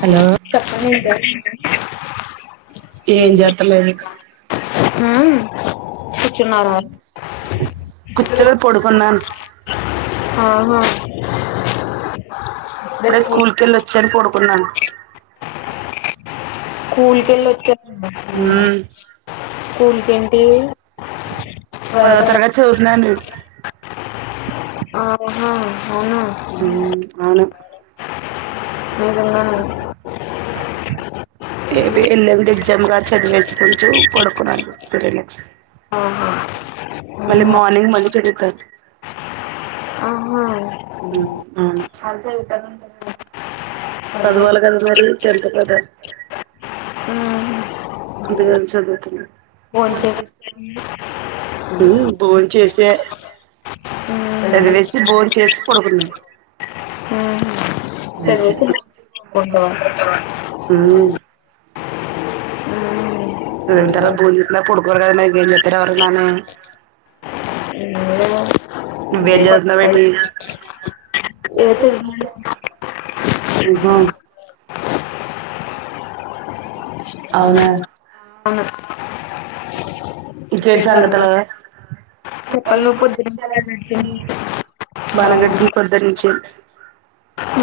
Hello చెప్పన ఉంట ఏం చేత్రలేదు హ్మ్ కూర్చున్నారా కుచ్చలు పొడుకున్నాను ఆహా ఇప్పుడే స్కూల్కి స్కూల్ వెళ్ళి వచ్చాను పోడుకుంనాను స్కూల్క వెళ్ళి వచ్చడి ఉమ్ స్కూల్ పెంటి పదో తరగతి చదువుతున్నాండి ఆహ అవును నిజంగాన ఏబి ఎల్లుడి ఎగ్జమ్ గా చదివేసుకుంచు పడుకున్నా ర నెక్స్ట్ ఓహో మళ్ళ మార్నింగ్ మళ్ళ చదిత ఆహా అ సత ఉంట చదువాలి కదా మరికంత కదా హ్మ్ అందుేగాేళ చదువుతున్నా భోన్ ఫోన్ చేస్ చే ఉ బోన్ చేసే హ్మ్ చదివేసి బోన్ చేసి పడుకున్నాం హ్మ్ అ చదివేసి పడుకుంటావా ఆ ఉ హ్మ్ స తాల పూజ కొడుకోత్రవందను వ్యజ పెటి ఏదో చదివిందండి హ అవునా అవును ఇంకా అంటూ సంగతులు చెప్ప చెప్పలు నువ్వు ను్వుొద్దు పొద్దునుంచి ని పెట్టింది బాన గడిచిన పొద్దు నుంచి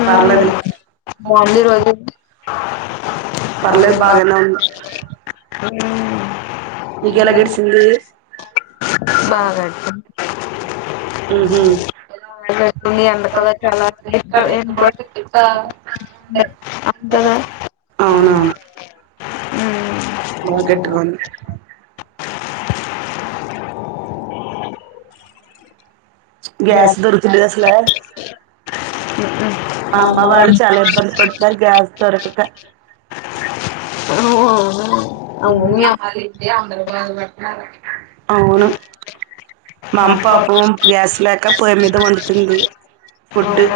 పలేదులే బాగుంది రోజు పలేదు బాగనే ఉ ఉ నీకు ఎలా గెడ్సింది బాగా ఊహు అంది ఎందుకలో చాలా కూడా అంతదా మాకెట్కుంది గ్యాస్ తరుతున్న దసలు మా అమ్మ వాళ్ళు చాలా ఇబ్బంది పడుతున్నారు గ్యాస్ దొరకక అవును మీ ాల అ అవును మా అమ్మ పాపం గ్యాస్ లేక పొయ్య మీద వండుతుంది ఫుడ్డు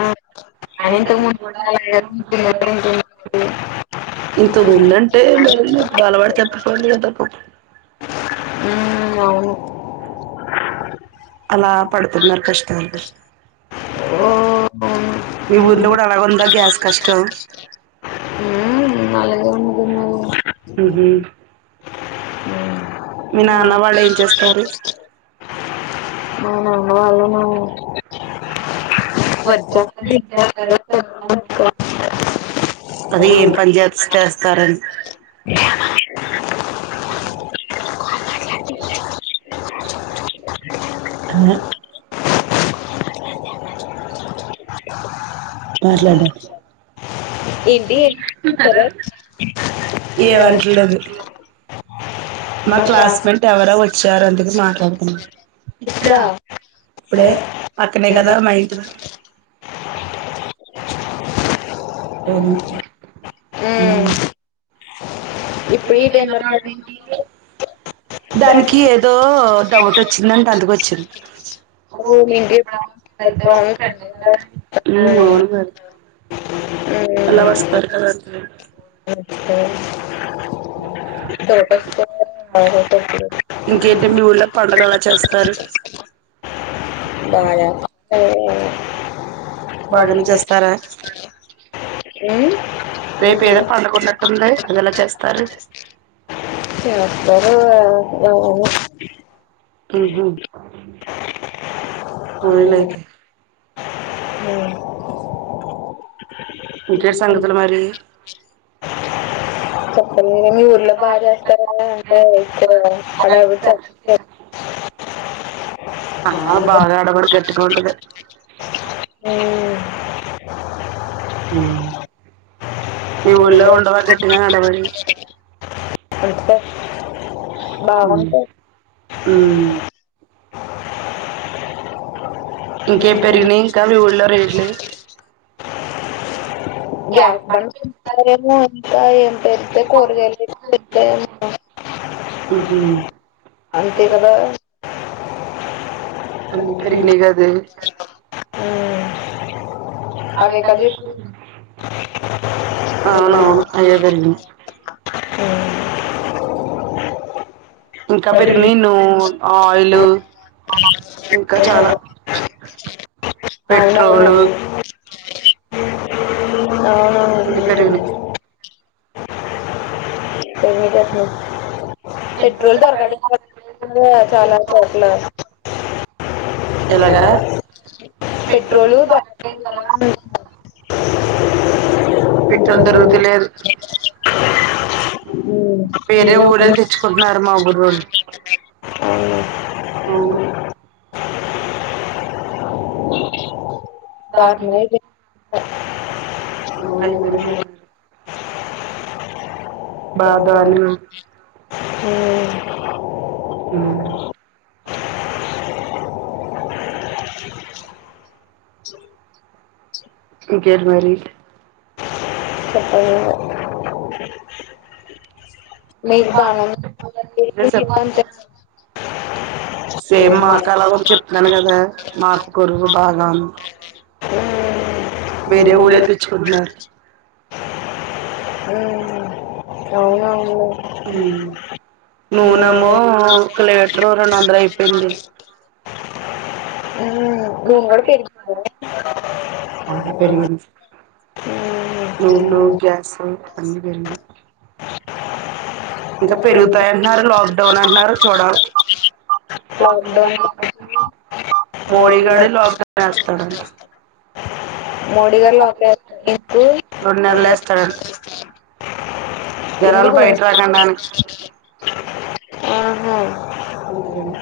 అ [inaudible] ఇంత ముందంటే మ బాలవాడ చెప్పు పోడింత పో మ్మ్ అవును అలా పడుతున్నారు కష్టాలు కష్టం ఓ అవును మీ ఊర్లో కూడా అలాగ ఉందా గ్యాస్ కష్టం ఉ అలాగే ఉంటుంది ఊహు మీ నాన్న వాళ్ళు ఏం చేస్తారు మా నాన్న వాళ్ళు నా వది ఇ అది ఏం పని చేేసి చేస్తారని [inaudible] అన మాట్లాంట ఏంటి మ్మ్ ఏమనిట్లేదు మా క్లాస్ మేట్ ఎవరో వచ్చారు అందుకు మాట్లాడుతున్నా అప్పుడే పక్కనే కదా మైంటి ఉ [inaudible] ఇప్పుడు ఈ టైమ్ ఎ వాటంటి దానికి లో ఏదో డౌట్ వచ్చిందంటే అందుకు వచ్చింది అ మేము మీకు ఎప్పుడ ఇంటికి ఎప్పుడైనా సండే కదా అలా వస్ పారు కద ఇంకేంటి మీ ఊర్లో పండగ ఎలా చేస్తారు బాగా [inaudible] బాగానే ఉమ్ చేస్తారు చేస్తారా రేపు ఏదో పండగునట్టుంది అది ఎలా చేస్తారు చేస్తారు ఉహుమ్ పోనీలేయితే ఇంకేంటి సంగతులు మరి చెప్పండి మీ ఊర్లో బాగా చేస్తారా అంటే ఇక్కడ హడావిడి చేస్తారు [inaudible] ఆ బాగా ఆడవిడి గట్టిగా ఉంటది ఉమ్ ఉహుమ్ మీ ఊర్లో ఉండవా గట్టిగా అడవిడి అంతే అవును బాగుంటాయి ఇంకేం పెరిగినీ ఇంకా మీ ఊళ్లో రేట్లు గ్యాస్ బాండ్ మరేమో ఇంకా ఏం పెరుతే [inaudible] ఆహ అంతే కదా అన్ని పెరిగినయి కదే అవి అవే ఇంకా కదా ఇప్పుడు పెంచుతుంది అవునవును అయ్యే పెరిగినాయి ఇంకా పెరిగినియి నూ ఆయిలు ఇంకా చాలా పెట్రోలు [inaudible] అన్ని పెరిగినాయి అవునవును పెట్రోల్ దొరకడి చాలా చోట్ల ఎలాగా పెట్రోలు దొరకట్లేదు కదా అంటున్నా. పెట్రోల్ దొరుకుతులేదు ఉమ్ మా ఊరోళ్ళు అవును దాంట్లోనే అ అయ్యి పెరిగాయి బాధలు [inaudible] హుమ్ ఇంకేంటి మరి చెప్ప మీకు బానే ఉంది అంతే [inaudible] సేమ్ మాకు అలాగ చెప్తాను కదా మాకు గురువు బాగాను వేరే ఊరెళ్ళి తెచ్చుకుంటున్నారు అవునవును నూనె నూనెము ఒక లీటరు రెండు వందలయిపోయింది నూన్ కూడా పెరిగి అవును పెరిగింది నును గ్యాసు అన్ని పెరిగినాయి ఇంకా పెరుగుతాయి అంటన్నారు లాక్డౌన్ అంటన్నారు చూడాలి లాక్డౌన్ లాక్డౌన్ మోడిగాడు లోక్డౌన్ వేస్తాడంటా మోడీ గారు లాక్డౌన్ ఎందుకు రెండు నెలలు వేస్తాడంట జనాలు ఎందుకు బయటకిరాకండ ఆహా అందుకని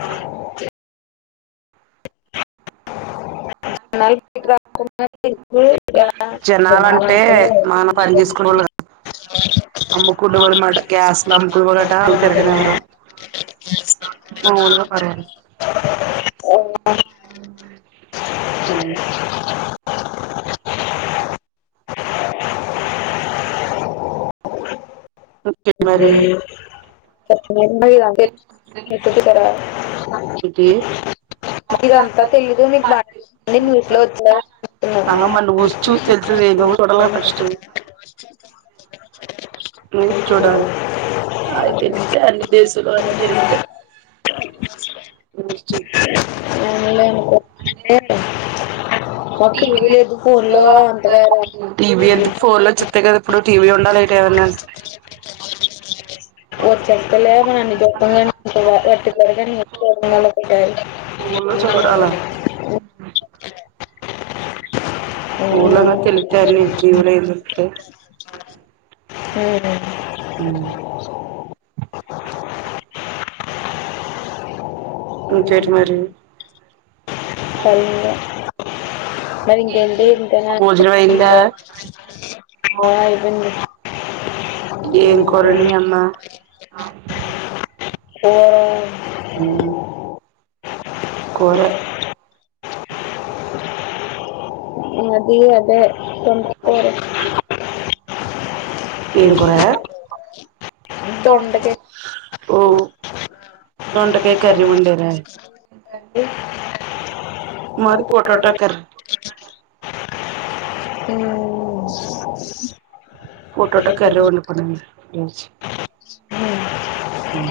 జనాలు అ బయటికి రాకుండా ఎందుకు ఎలా జనాలంటే మన పని చేసుకునే జనాలంటే వాళ్ళు కాద అమ్ముకునే వోరుమాట గ్యాస్లు అమ్ముకునే వొరట ఆళ్ళు తిరగనివ్వరు [unintelligible] ఆవును ఇంకే మరి [unintelligible] ఇది పెడదామని నీకు బాగా అన్ని న్యూస్ లో వచ్చారని ఆ అనుకున్నాను మరి నువొస్ చూస్తె తెలూత్తది నువ్వు చూడ్డం లో ఫస్టు నువ్వు చూడాల ఆయితేలిత్తె అన్ని దేశం లొ అన్ని తెలిత్తె [unintelligible] ఒకటి ఏమి లేదు ఫోన్ లో అంతగారారు టీవీ ఫోన్ లో చుత్తే కదా ఎప్పుడు టీవీ ఉండాలేటి ఏవన్నాని చ్చక్కలే మని అన్ని గొప్పంగా వట్టి పెడగా నారు ఫోన్ లో [unintelligible] [inaudible] అవును ఊర్లోనొ తెలిత్తె అన్నిఇచి ఈ ఊర్లో ఏం దొరుకుతాయి మ్ ఇంకేంటి మరీ అవును సరేలే మరి ఇంకేంటి భోజనమయిందా ఇంతేనా ఆ అయిపోయింది ఏం కూర వండింది మి అమ్మా మ్ కూరె ఈ అదే దొండకాయ కూర తె [unintelligible] దొండకాయ్ దొండకాయ కర్రీ వండే రా మాది పొటాటొ కర్రీ [inaudible] పొటాటో కర్రీ వండుకోండి మీరు ఇకనుంచి మ్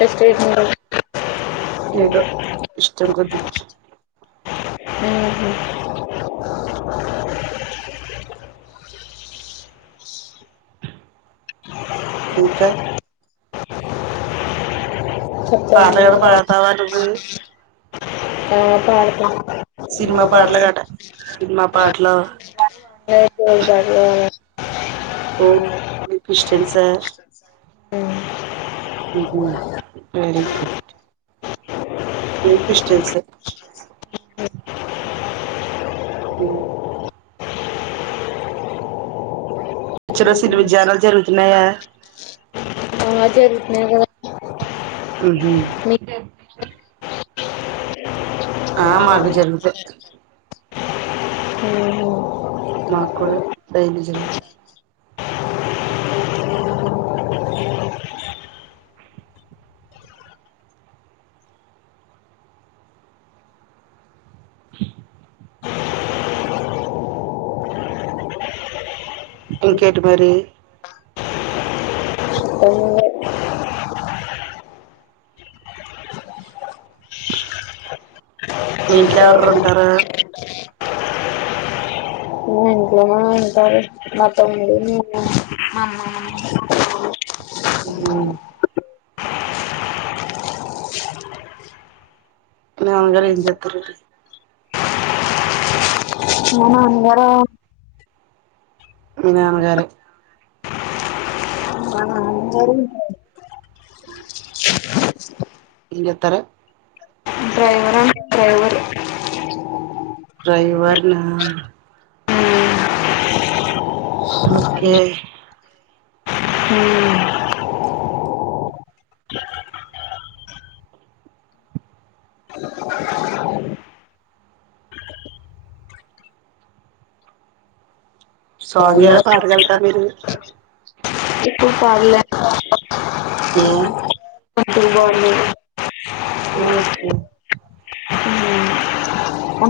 చేస్తున్నార ఏదో ఇష్టం కొద్ది ఇంకా పాటలు గట పాడతావా నువ్వు బా పాడత సినిమా పాటలు గట సినిమా పాటలు ఏమయ్యా పాటలు బా పాడత ఓ మీరు క్రిస్టియన్సా మ్ హు వెరీ గుడ్ ఎంత ఇష్టం సర్ మ్ చర్చ లసలు ఉమ్ ధ్యానాలు జరుగుతున్నాయా బాగా జరుగుతున్నాయి కదా మ్ హుమ్ మీ ఆ మాకు జరుగుతాయి మాకు కూడా డైలీ జరుగుతాయి ఇంకేటి మరీ మీ ఇంట్లో మా ఎవర్రెరు ఉంటారూ ఇంట్లోనే ఉంటారు మా తమ్ముడు నేను మా అమ్మ మా నాన్న మా మామ మ్ హుమ్ మేమందరం ఇంటి దగ్గరుంటాం. అందరా మీ నాన్నగారు. మా నాన్నగారు [inaudible] ఏం జేత్తరు. డ్రైవర్ అంటే డ్రైవర్ డ్రైవర్ నా ఓకే ఉమ్. స్వాంగల్ పాడగల్రా మీరూ. ఇప్పుడు పాడ్లేను. ఏ ఇప్పుడు పాడలేను. ఓకే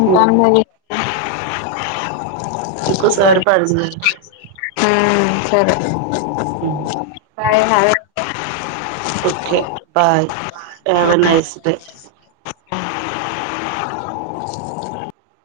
వన్ మినిట్ [unintelligible] ఊ ఇంకోసారి పాడుదురు సరె. Bye [unintelligible] okay bye have nice day.